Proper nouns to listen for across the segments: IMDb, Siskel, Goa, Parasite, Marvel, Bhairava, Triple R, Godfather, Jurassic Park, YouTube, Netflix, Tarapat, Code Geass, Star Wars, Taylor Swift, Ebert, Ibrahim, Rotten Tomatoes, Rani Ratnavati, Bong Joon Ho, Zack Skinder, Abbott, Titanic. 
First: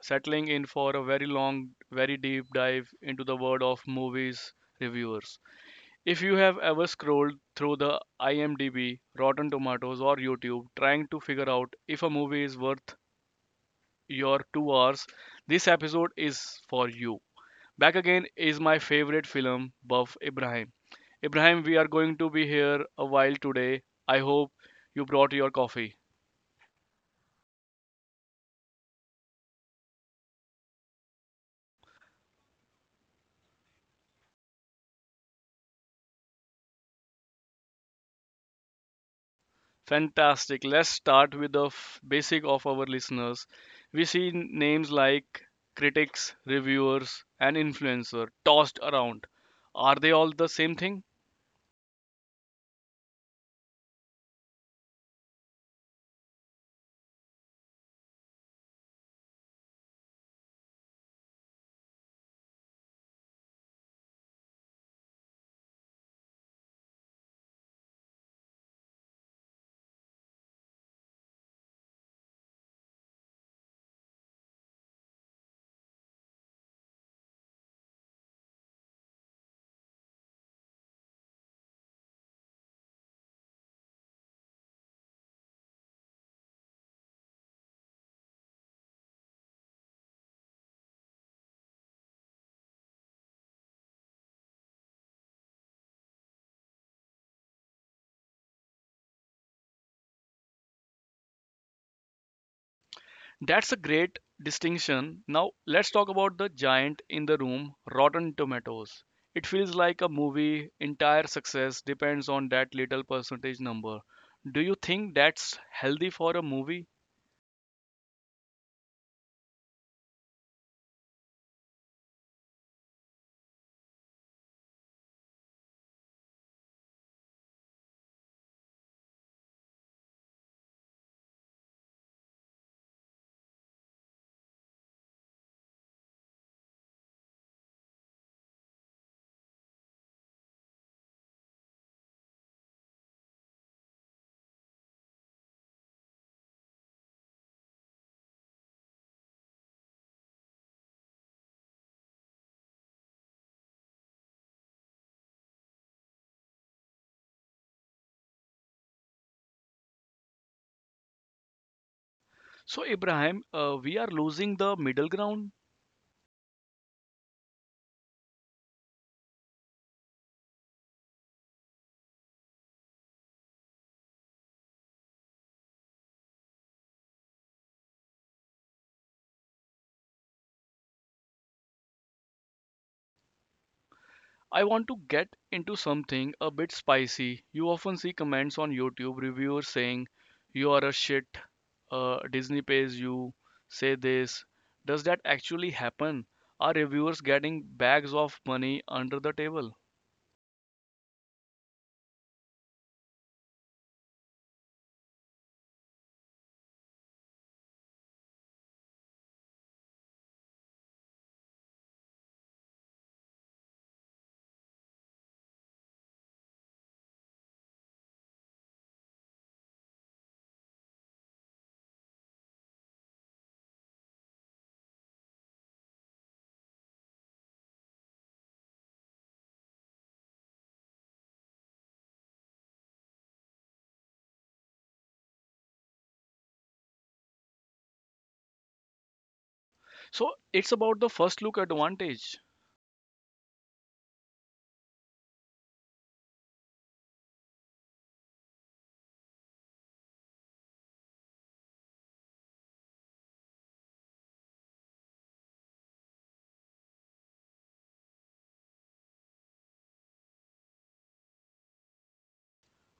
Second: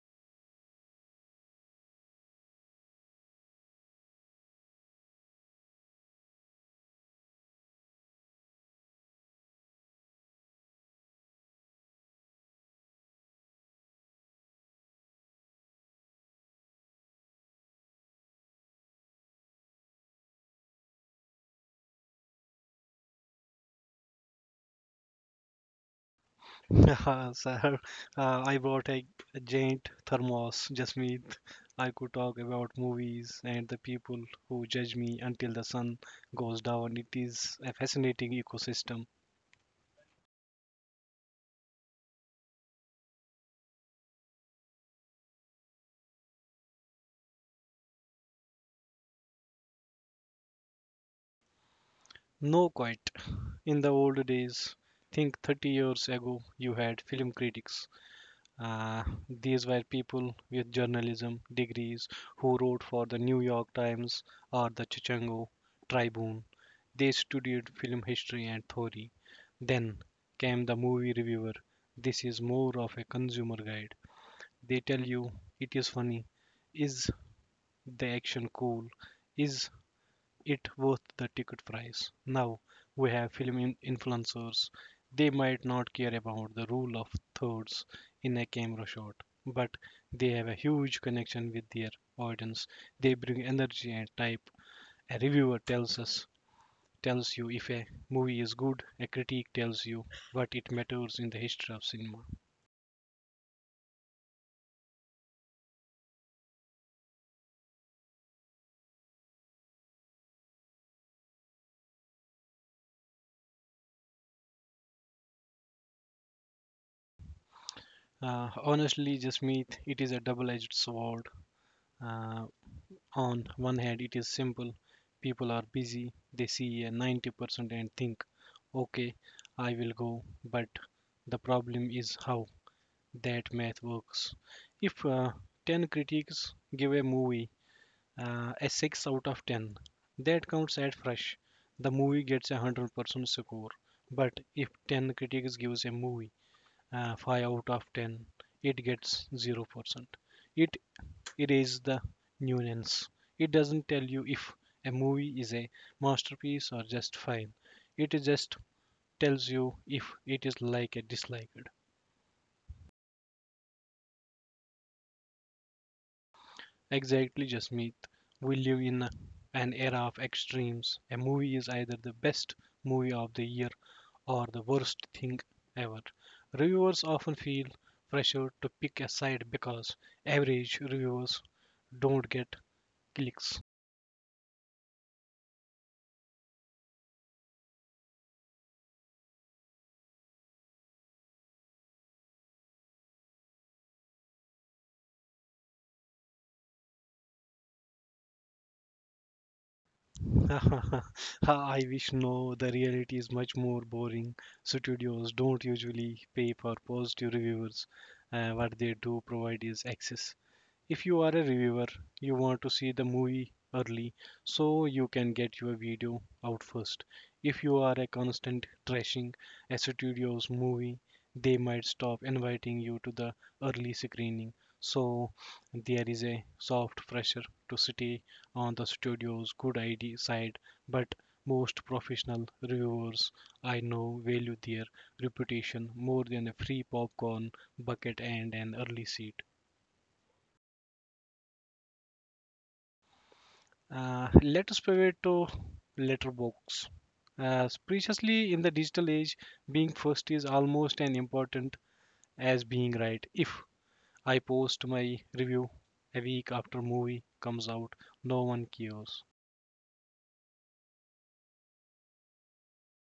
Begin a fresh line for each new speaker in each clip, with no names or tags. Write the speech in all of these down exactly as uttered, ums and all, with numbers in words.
settling in for a very long, very deep dive into the world of movies reviewers. If you have ever scrolled through the IMDb, Rotten Tomatoes, or YouTube trying to figure out if a movie is worth your two hours, this episode is for you. Back again is my favorite film buff, Ibrahim. Ibrahim, we are going to be here a while today. I hope you brought your coffee.
Sir, uh, I brought a, a giant thermos, just me. I could talk about movies and the people who judge me until the sun goes down. It is a fascinating ecosystem.
Fantastic. Let's start with the f- basic of our listeners. We see names like critics, reviewers, and influencer tossed around. Are they all the same thing?
No, quite. In the old days, think thirty years ago, you had film critics. Uh, these were people with journalism degrees who wrote for the New York Times or the Chicago Tribune. They studied film history and theory. Then came the movie reviewer. This is more of a consumer guide. They tell you it is funny. Is the action cool? Is it worth the ticket price? Now we have film influencers. They might not care about the rule of thirds in a camera shot, but they have a huge connection with their audience. They bring energy and type. A reviewer tells us Tells you if a movie is good. A critic tells you what it matters in the history of cinema.
That's a great distinction. Now, let's talk about the giant in the room, Rotten Tomatoes. It feels like a movie entire success depends on that little percentage number. Do you think that's healthy for a movie?
Uh, honestly, Jasmeet, it is a double-edged sword. Uh, On one hand, it is simple. People are busy. They see a ninety percent and think, okay, I will go. But the problem is how that math works. If uh, ten critics give a movie uh, a six out of ten, that counts as fresh. The movie gets a one hundred percent score. But if ten critics gives a movie uh, five out of ten, it gets zero percent. It erase the nuance. It doesn't tell you if a movie is a masterpiece or just fine. It just tells you if it is like a disliked.
So, Ibrahim, uh, we are losing the middle ground.
Exactly, Jasmeet. We live in a- an era of extremes. A movie is either the best movie of the year or the worst thing ever. Reviewers often feel pressure to pick a side because average reviewers don't get clicks.
I want to get into something a bit spicy. You often see comments on YouTube reviewers saying you are a shit, uh, Disney pays you, say this. Does that actually happen? Are reviewers getting bags of money under the table?
I wish. No, the reality is much more boring. Studios don't usually pay for positive reviews. Uh, what they do provide is access. If you are a reviewer, you want to see the movie early so you can get your video out first. If you are a constant trashing a studio's movie, they might stop inviting you to the early screening. So there is a soft pressure to stay on the studio's good I D side, but most professional reviewers I know value their reputation more than a free popcorn bucket and an early seat.
So it's about the first look advantage.
Uh, let us pivot to letterbox. As preciously in the digital age, being first is almost as important as being right. If I post my review a week after movie comes out, no one cares.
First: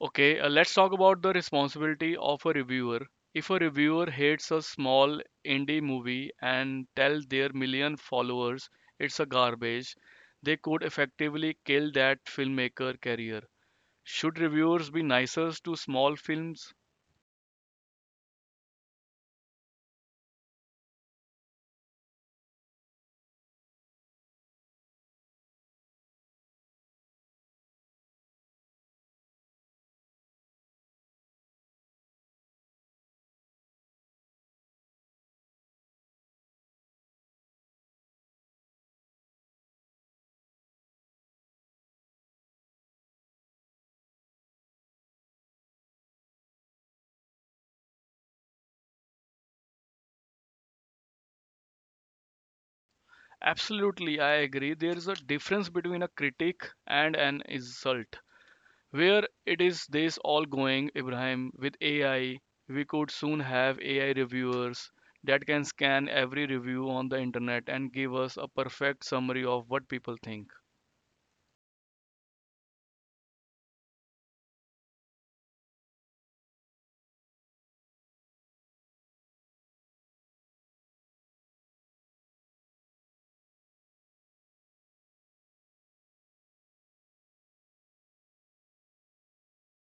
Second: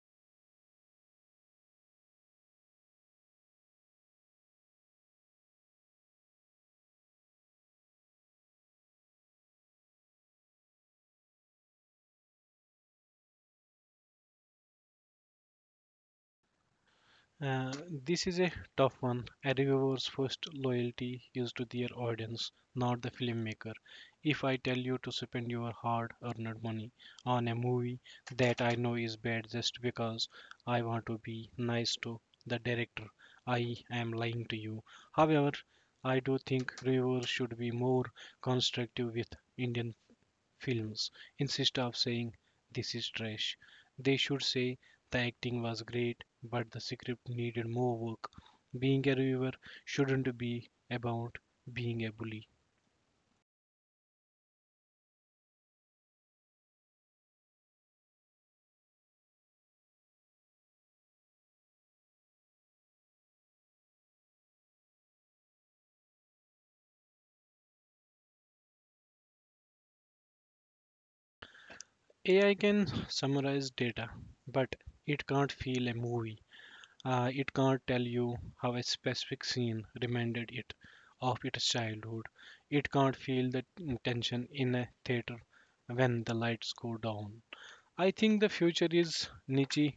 Okay, uh, let's talk about the responsibility of a reviewer. If a reviewer hates a small indie movie and tell their million followers it's a garbage, they could effectively kill that filmmaker career. Should reviewers be nicer to small films?
Uh, this is a tough one. A Reviewers first loyalty is to their audience, not the filmmaker. If I tell you to spend your hard-earned money on a movie that I know is bad just because I want to be nice to the director, I am lying to you. However, I do think reviewers should be more constructive with Indian films. Instead of saying, "This is trash," they should say, "The acting was great, but the script needed more work." Being a reviewer shouldn't be about being a bully.
Absolutely, I agree. There is a difference between a critic and an insult. Where it is this all going, Ibrahim? With A I, we could soon have A I reviewers that can scan every review on the internet and give us a perfect summary of what people think.
A I can summarize data, but it can't feel a movie. Uh, it can't tell you how a specific scene reminded it of its childhood. It can't feel the tension in a theater when the lights go down. I think the future is niche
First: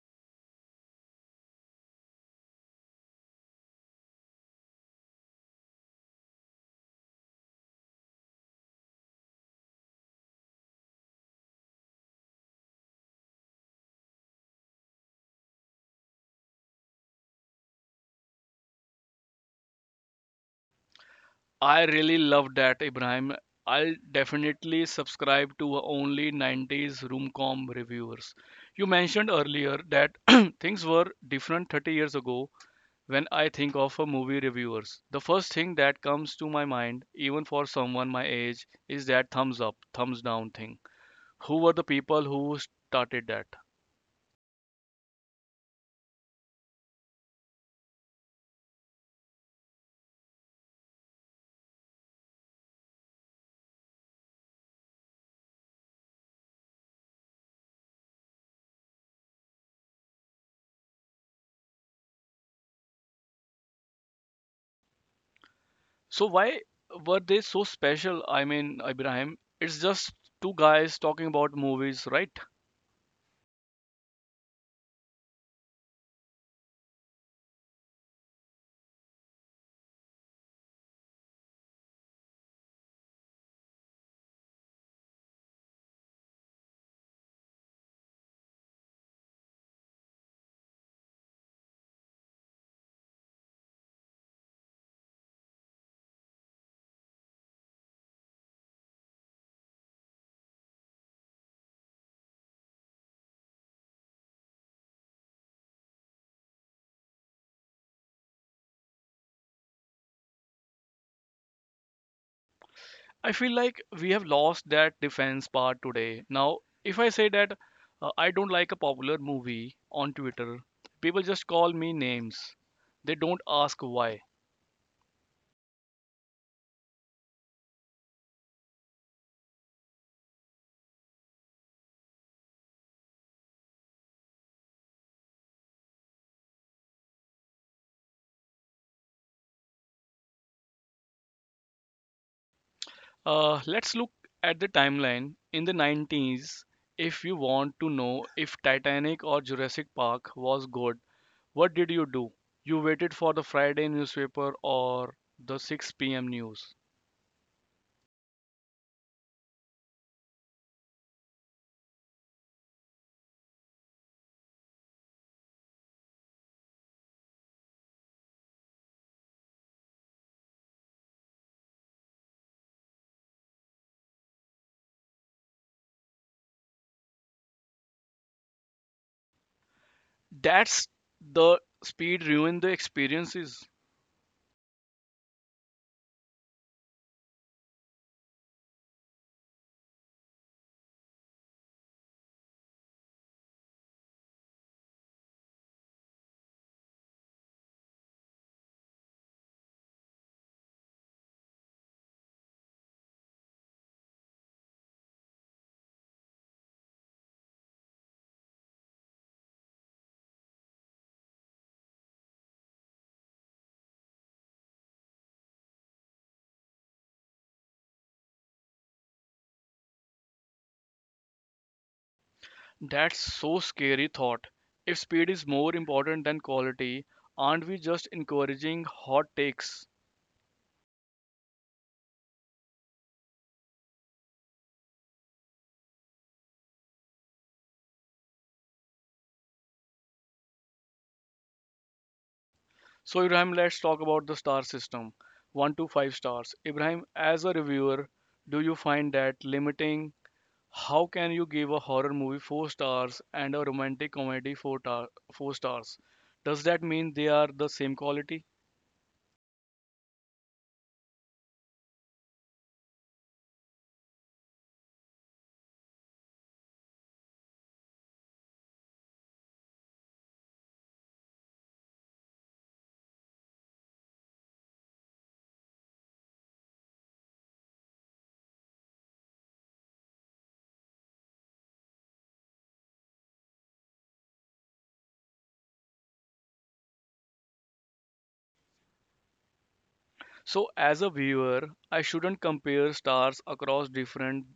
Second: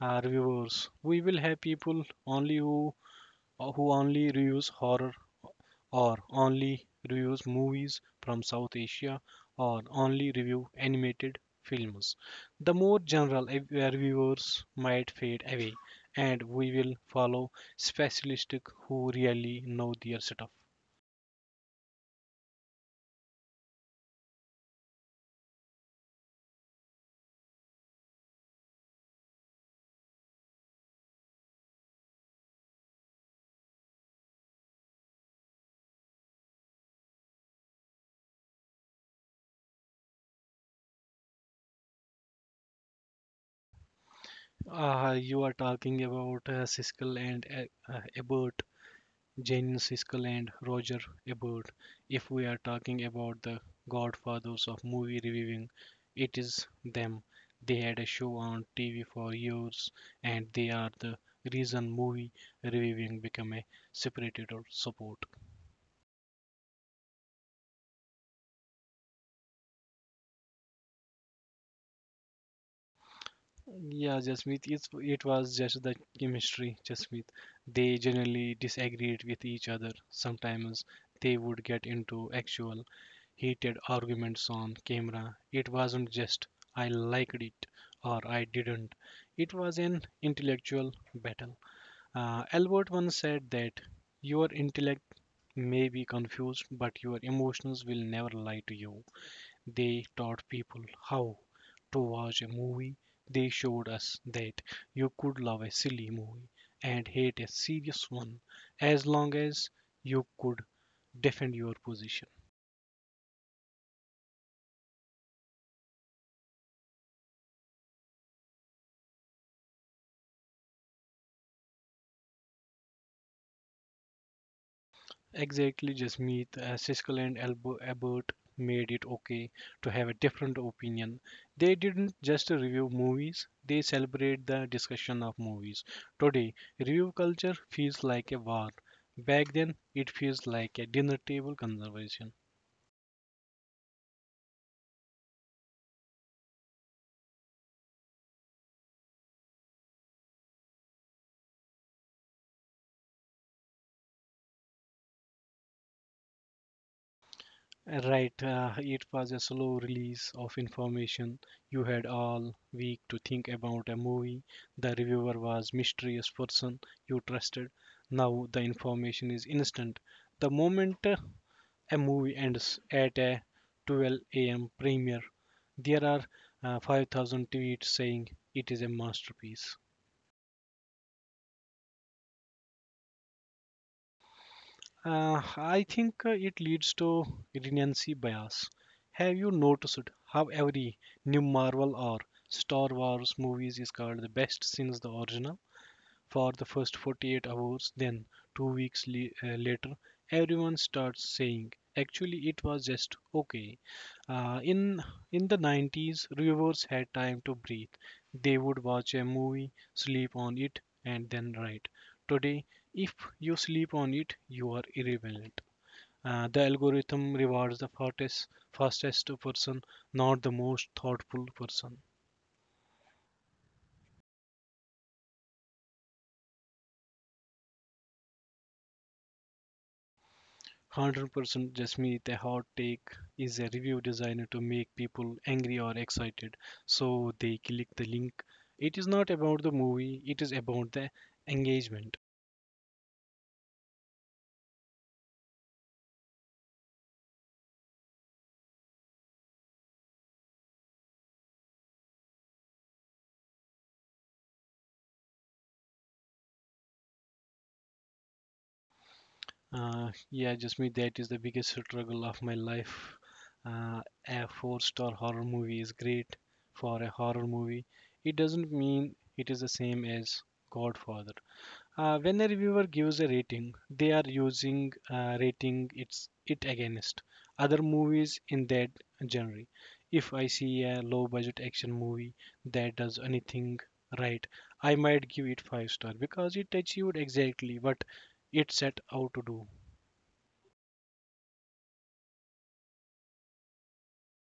our viewers. We will have people only who who only reviews horror, or only reviews movies from South Asia, or only review animated films. The more general reviewers might fade away, and we will follow specialists who really know their stuff.
I really love that, Ibrahim. I'll definitely subscribe to only nineties roomcom reviewers. You mentioned earlier that things were different thirty years ago. When I think of a movie reviewers, the first thing that comes to my mind, even for someone my age, is that thumbs up, thumbs down thing. Who were the people who started that?
Ah, you are talking about uh, Siskel and uh, uh, Ebert. Jane Siskel and Roger Ebert. If we are talking about the godfathers of movie reviewing, it is them. They had a show on T V for years, and they are the reason movie reviewing became a spirited support.
So why were they so special? I mean, Ibrahim, it's just two guys talking about movies, right?
Yeah, Jasmeet, it's, it was just the chemistry, Jasmeet. They generally disagreed with each other. Sometimes they would get into actual heated arguments on camera. It wasn't just "I liked it" or "I didn't." It was an intellectual battle. Uh, Albert once said that your intellect may be confused, but your emotions will never lie to you. They taught people how to watch a movie. They showed us that you could love a silly movie and hate a serious one as long as you could defend your position.
I feel like we have lost that defense part today. Now, if I say that uh, I don't like a popular movie on Twitter, people just call me names. They don't ask why.
Exactly, Jasmeet, uh, Siskel and Elb Abbott made it okay to have a different opinion. They didn't just review movies, they celebrate the discussion of movies. Today, review culture feels like a war. Back then, it feels like a dinner table conversation.
Uh, let's look at the timeline. In the nineties, if you want to know if Titanic or Jurassic Park was good, what did you do? You waited for the Friday newspaper or the six p m news.
Right, uh, it was a slow release of information. You had all week to think about a movie. The reviewer was mysterious person you trusted. Now the information is instant. The moment uh, a movie ends at a twelve a m premiere, there are uh, five thousand tweets saying it is a masterpiece.
That's the speed ruined the experiences.
Uh, I think uh, it leads to recency bias. Have you noticed how every new Marvel or Star Wars movies is called the best since the original for the first forty-eight hours? Then, two weeks le- uh, later, everyone starts saying, actually, it was just okay. Uh, in, in the nineties, viewers had time to breathe. They would watch a movie, sleep on it, and then write. Today, if you sleep on it, you are irrelevant. Uh, the algorithm rewards the fastest, fastest person, not the most thoughtful person.
That's so scary thought. If speed is more important than quality, aren't we just encouraging hot takes?
one hundred percent, Jasmeet, a hot take is a review designed to make people angry or excited, so they click the link. It is not about the movie, it is about the engagement.
So, Ibrahim, let's talk about the star system, one to five stars. Ibrahim, as a reviewer, do you find that limiting? How can you give a horror movie four stars and a romantic comedy four, tar- four stars? Does that mean they are the same quality?
Uh, yeah, Jasmeet, that is the biggest struggle of my life. Uh, a four star horror movie is great for a horror movie. It doesn't mean it is the same as Godfather. Uh, when a reviewer gives a rating, they are using uh, rating it's it against other movies in that genre. If I see a low budget action movie that does anything right, I might give it five star because it achieved exactly what it set out to do.
So, as a viewer, I shouldn't compare stars across different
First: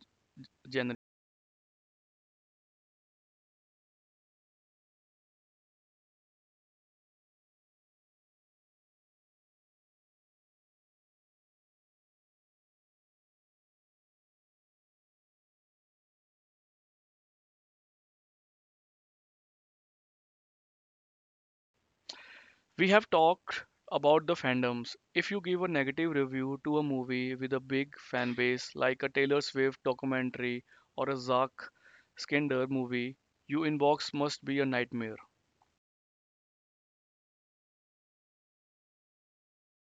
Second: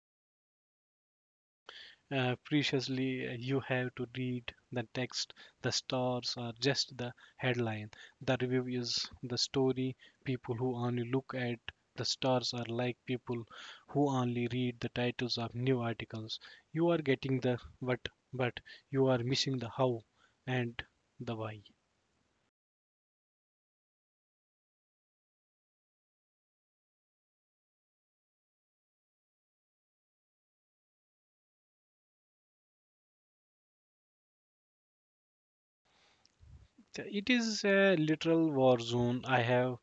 genres.
uh, Preciously, uh, you have to read the text. The stars are just the headline. The review is the story. People who only look at the stars are like people who only read the titles of new articles. You are getting the what, but you are missing the how and the why.
We have talked about the fandoms. If you give a negative review to a movie with a big fan base, like a Taylor Swift documentary or a Zack Skinder movie, your inbox must be a nightmare.
It is a literal war zone. I have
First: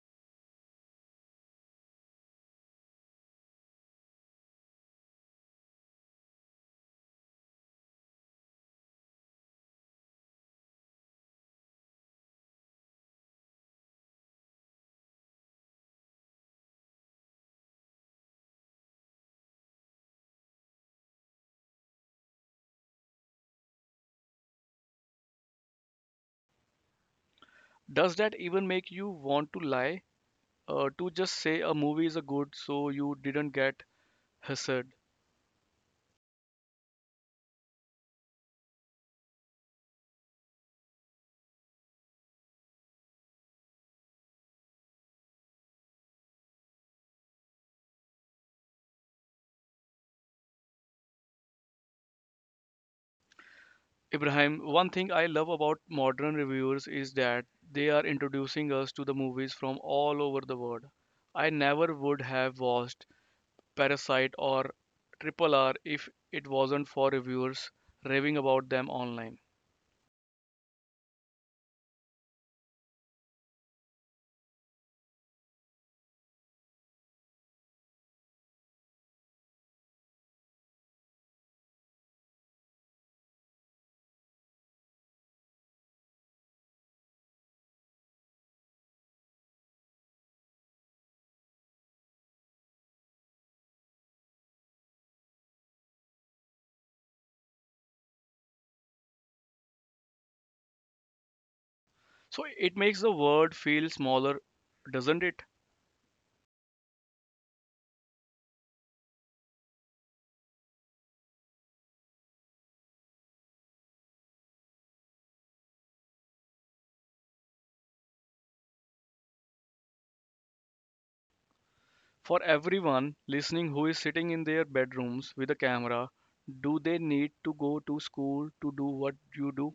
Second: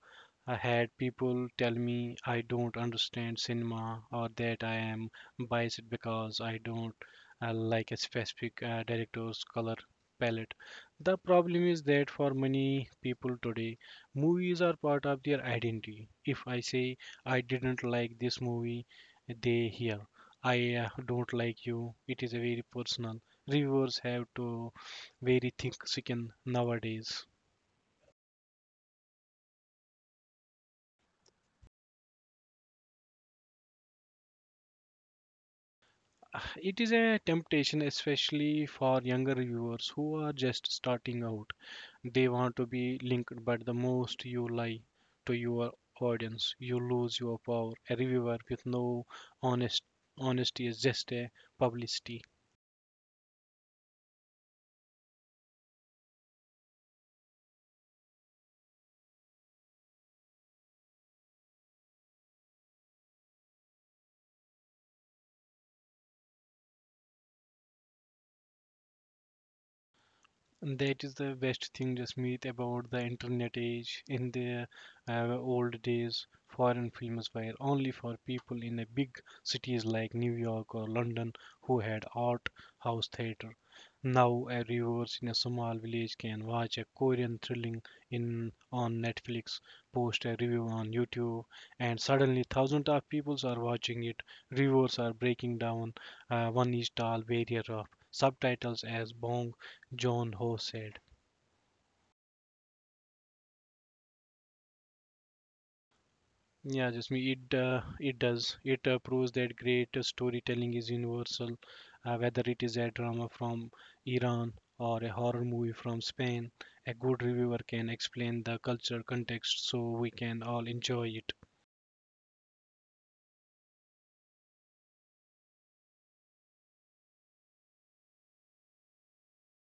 I had people tell me I don't understand cinema, or that I am biased because I don't uh, like a specific uh, director's color palette. The problem is that for many people today, movies are part of their identity. If I say I didn't like this movie, they hear I uh, don't like you. It is a very personal. Reviewers have to very thick skin nowadays.
Does that even make you want to lie? Uh, to just say a movie is a good so you didn't get hassled?
Uh, It is a temptation, especially for younger viewers who are just starting out. They want to be linked, but the most you lie to your audience, you lose your power. A reviewer with no honest honesty is just a publicity.
Ibrahim, one thing I love about modern reviewers is that they are introducing us to the movies from all over the world. I never would have watched Parasite or Triple R if it wasn't for reviewers raving about them online.
That is the best thing, Jasmeet, about the internet age. In the uh, old days, foreign films were only for people in a big cities like New York or London who had art house theater. Now, a viewer in a small village can watch a Korean thrilling in on Netflix, post a review on YouTube, and suddenly thousands of people are watching it. Reviewers are breaking down uh, one inch tall barrier of subtitles, as bong John Ho said.
So it makes the world feel smaller, doesn't it?
Yeah, just me. It uh, it does. It uh, proves that great storytelling is universal, uh, whether it is a drama from Iran or a horror movie from Spain. A good reviewer can explain the cultural context so we can all enjoy it.
For everyone listening who is sitting in their bedrooms with a camera, do they need to go to school to do what you do?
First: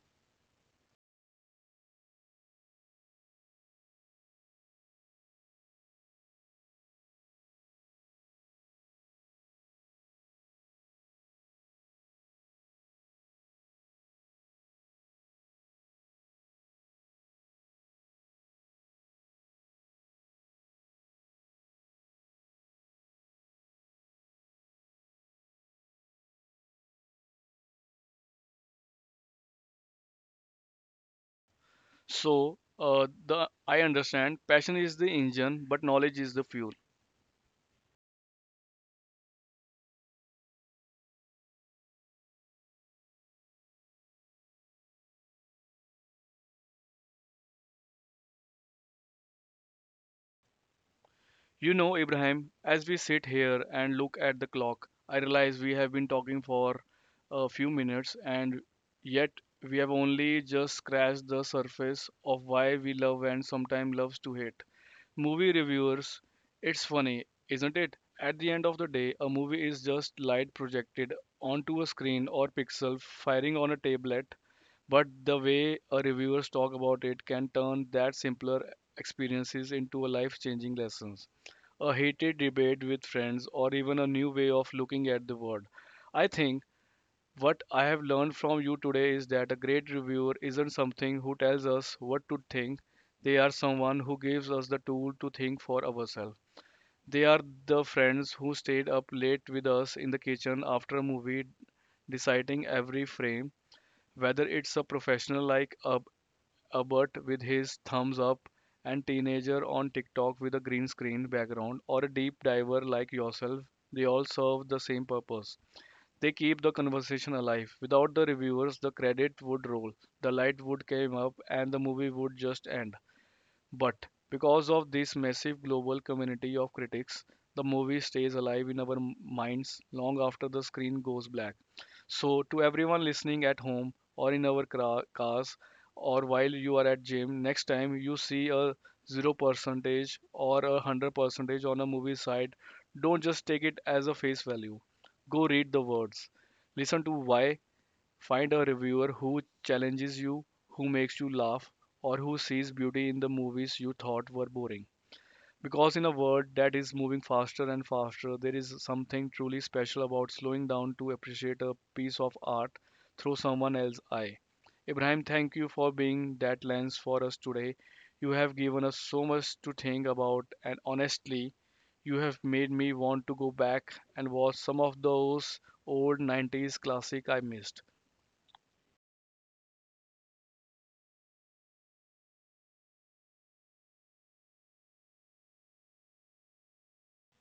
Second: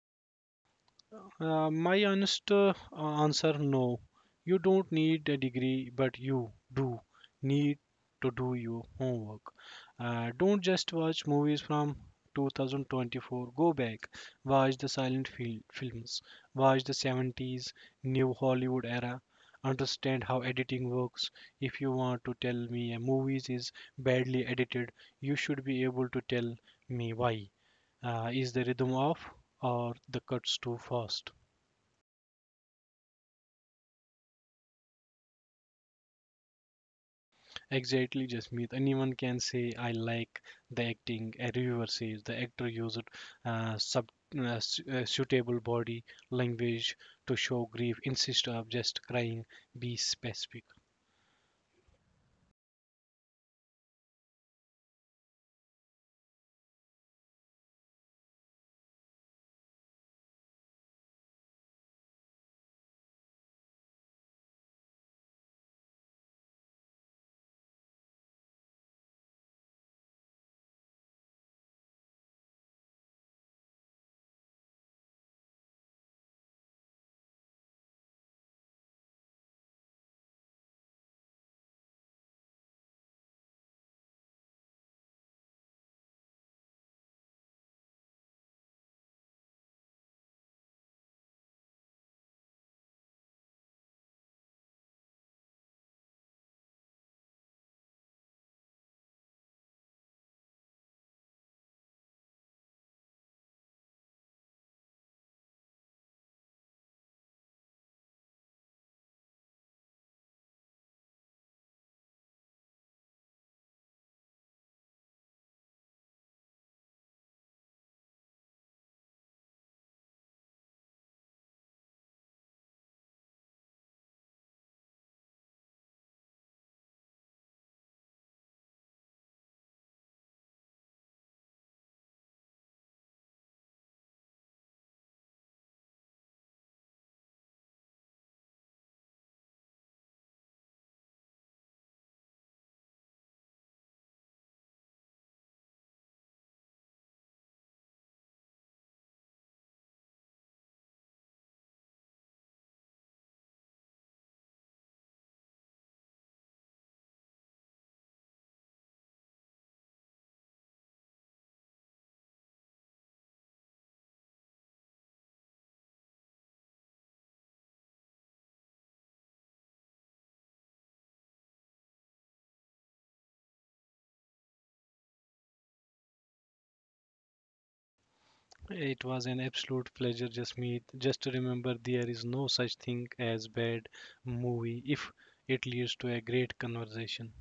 Uh, my honest uh, answer no. You don't need a degree, but you do need to do your homework. Uh, don't just watch movies from two thousand twenty-four. Go back, watch the silent fil- films, watch the seventies, new Hollywood era. Understand how editing works. If you want to tell me a movie is badly edited, you should be able to tell me why. Uh, is the rhythm off or the cuts too fast?
So uh, the I understand passion is the engine, but knowledge is the fuel.
Exactly, Jasmeet. Anyone can say, I like the acting. A reviewer says the actor used uh, sub, uh, su- uh, suitable body language to show grief instead of just crying. Be specific.
You know, Ibrahim, as we sit here and look at the clock, I realize we have been talking for a few minutes, and yet we have only just scratched the surface of why we love and sometimes loves to hate. Movie reviewers, it's funny, isn't it? At the end of the day, a movie is just light projected onto a screen or pixel firing on a tablet, but the way a reviewers talk about it can turn that simpler experiences into a life-changing lessons, a heated debate with friends, or even a new way of looking at the world. I think what I have learned from you today is that a great reviewer isn't something who tells us what to think, they are someone who gives us the tool to think for ourselves. They are the friends who stayed up late with us in the kitchen after a movie deciding every frame, whether it's a professional like Ab- Abbott with his thumbs up and teenager on TikTok with a green screen background or a deep diver like yourself, they all serve the same purpose. They keep the conversation alive. Without the reviewers, the credit would roll, the light would come up, and the movie would just end. But because of this massive global community of critics, the movie stays alive in our m- minds long after the screen goes black. So, to everyone listening at home or in our cra- cars or while you are at gym, next time you see a zero percentage or a one hundred percentage on a movie site, don't just take it as a face value. Go read the words. Listen to why. Find a reviewer who challenges you, who makes you laugh, or who sees beauty in the movies you thought were boring. Because in a world that is moving faster and faster, there is something truly special about slowing down to appreciate a piece of art through someone else's eye. Ibrahim, thank you for being that lens for us today. You have given us so much to think about, and honestly, you have made me want to go back and watch some of those old nineties classic I missed.
It was an absolute pleasure, Jasmeet. Just remember, there is no such thing as bad movie if it leads to a great conversation.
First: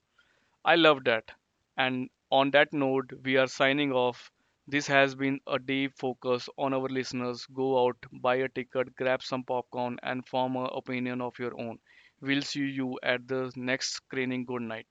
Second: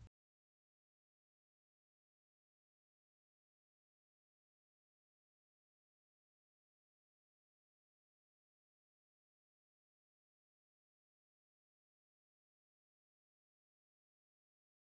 I love that. And on that note, we are signing off. This has been a deep focus on our listeners. Go out, buy a ticket, grab some popcorn, and form an opinion of your own. We'll see you at the next screening. Good night.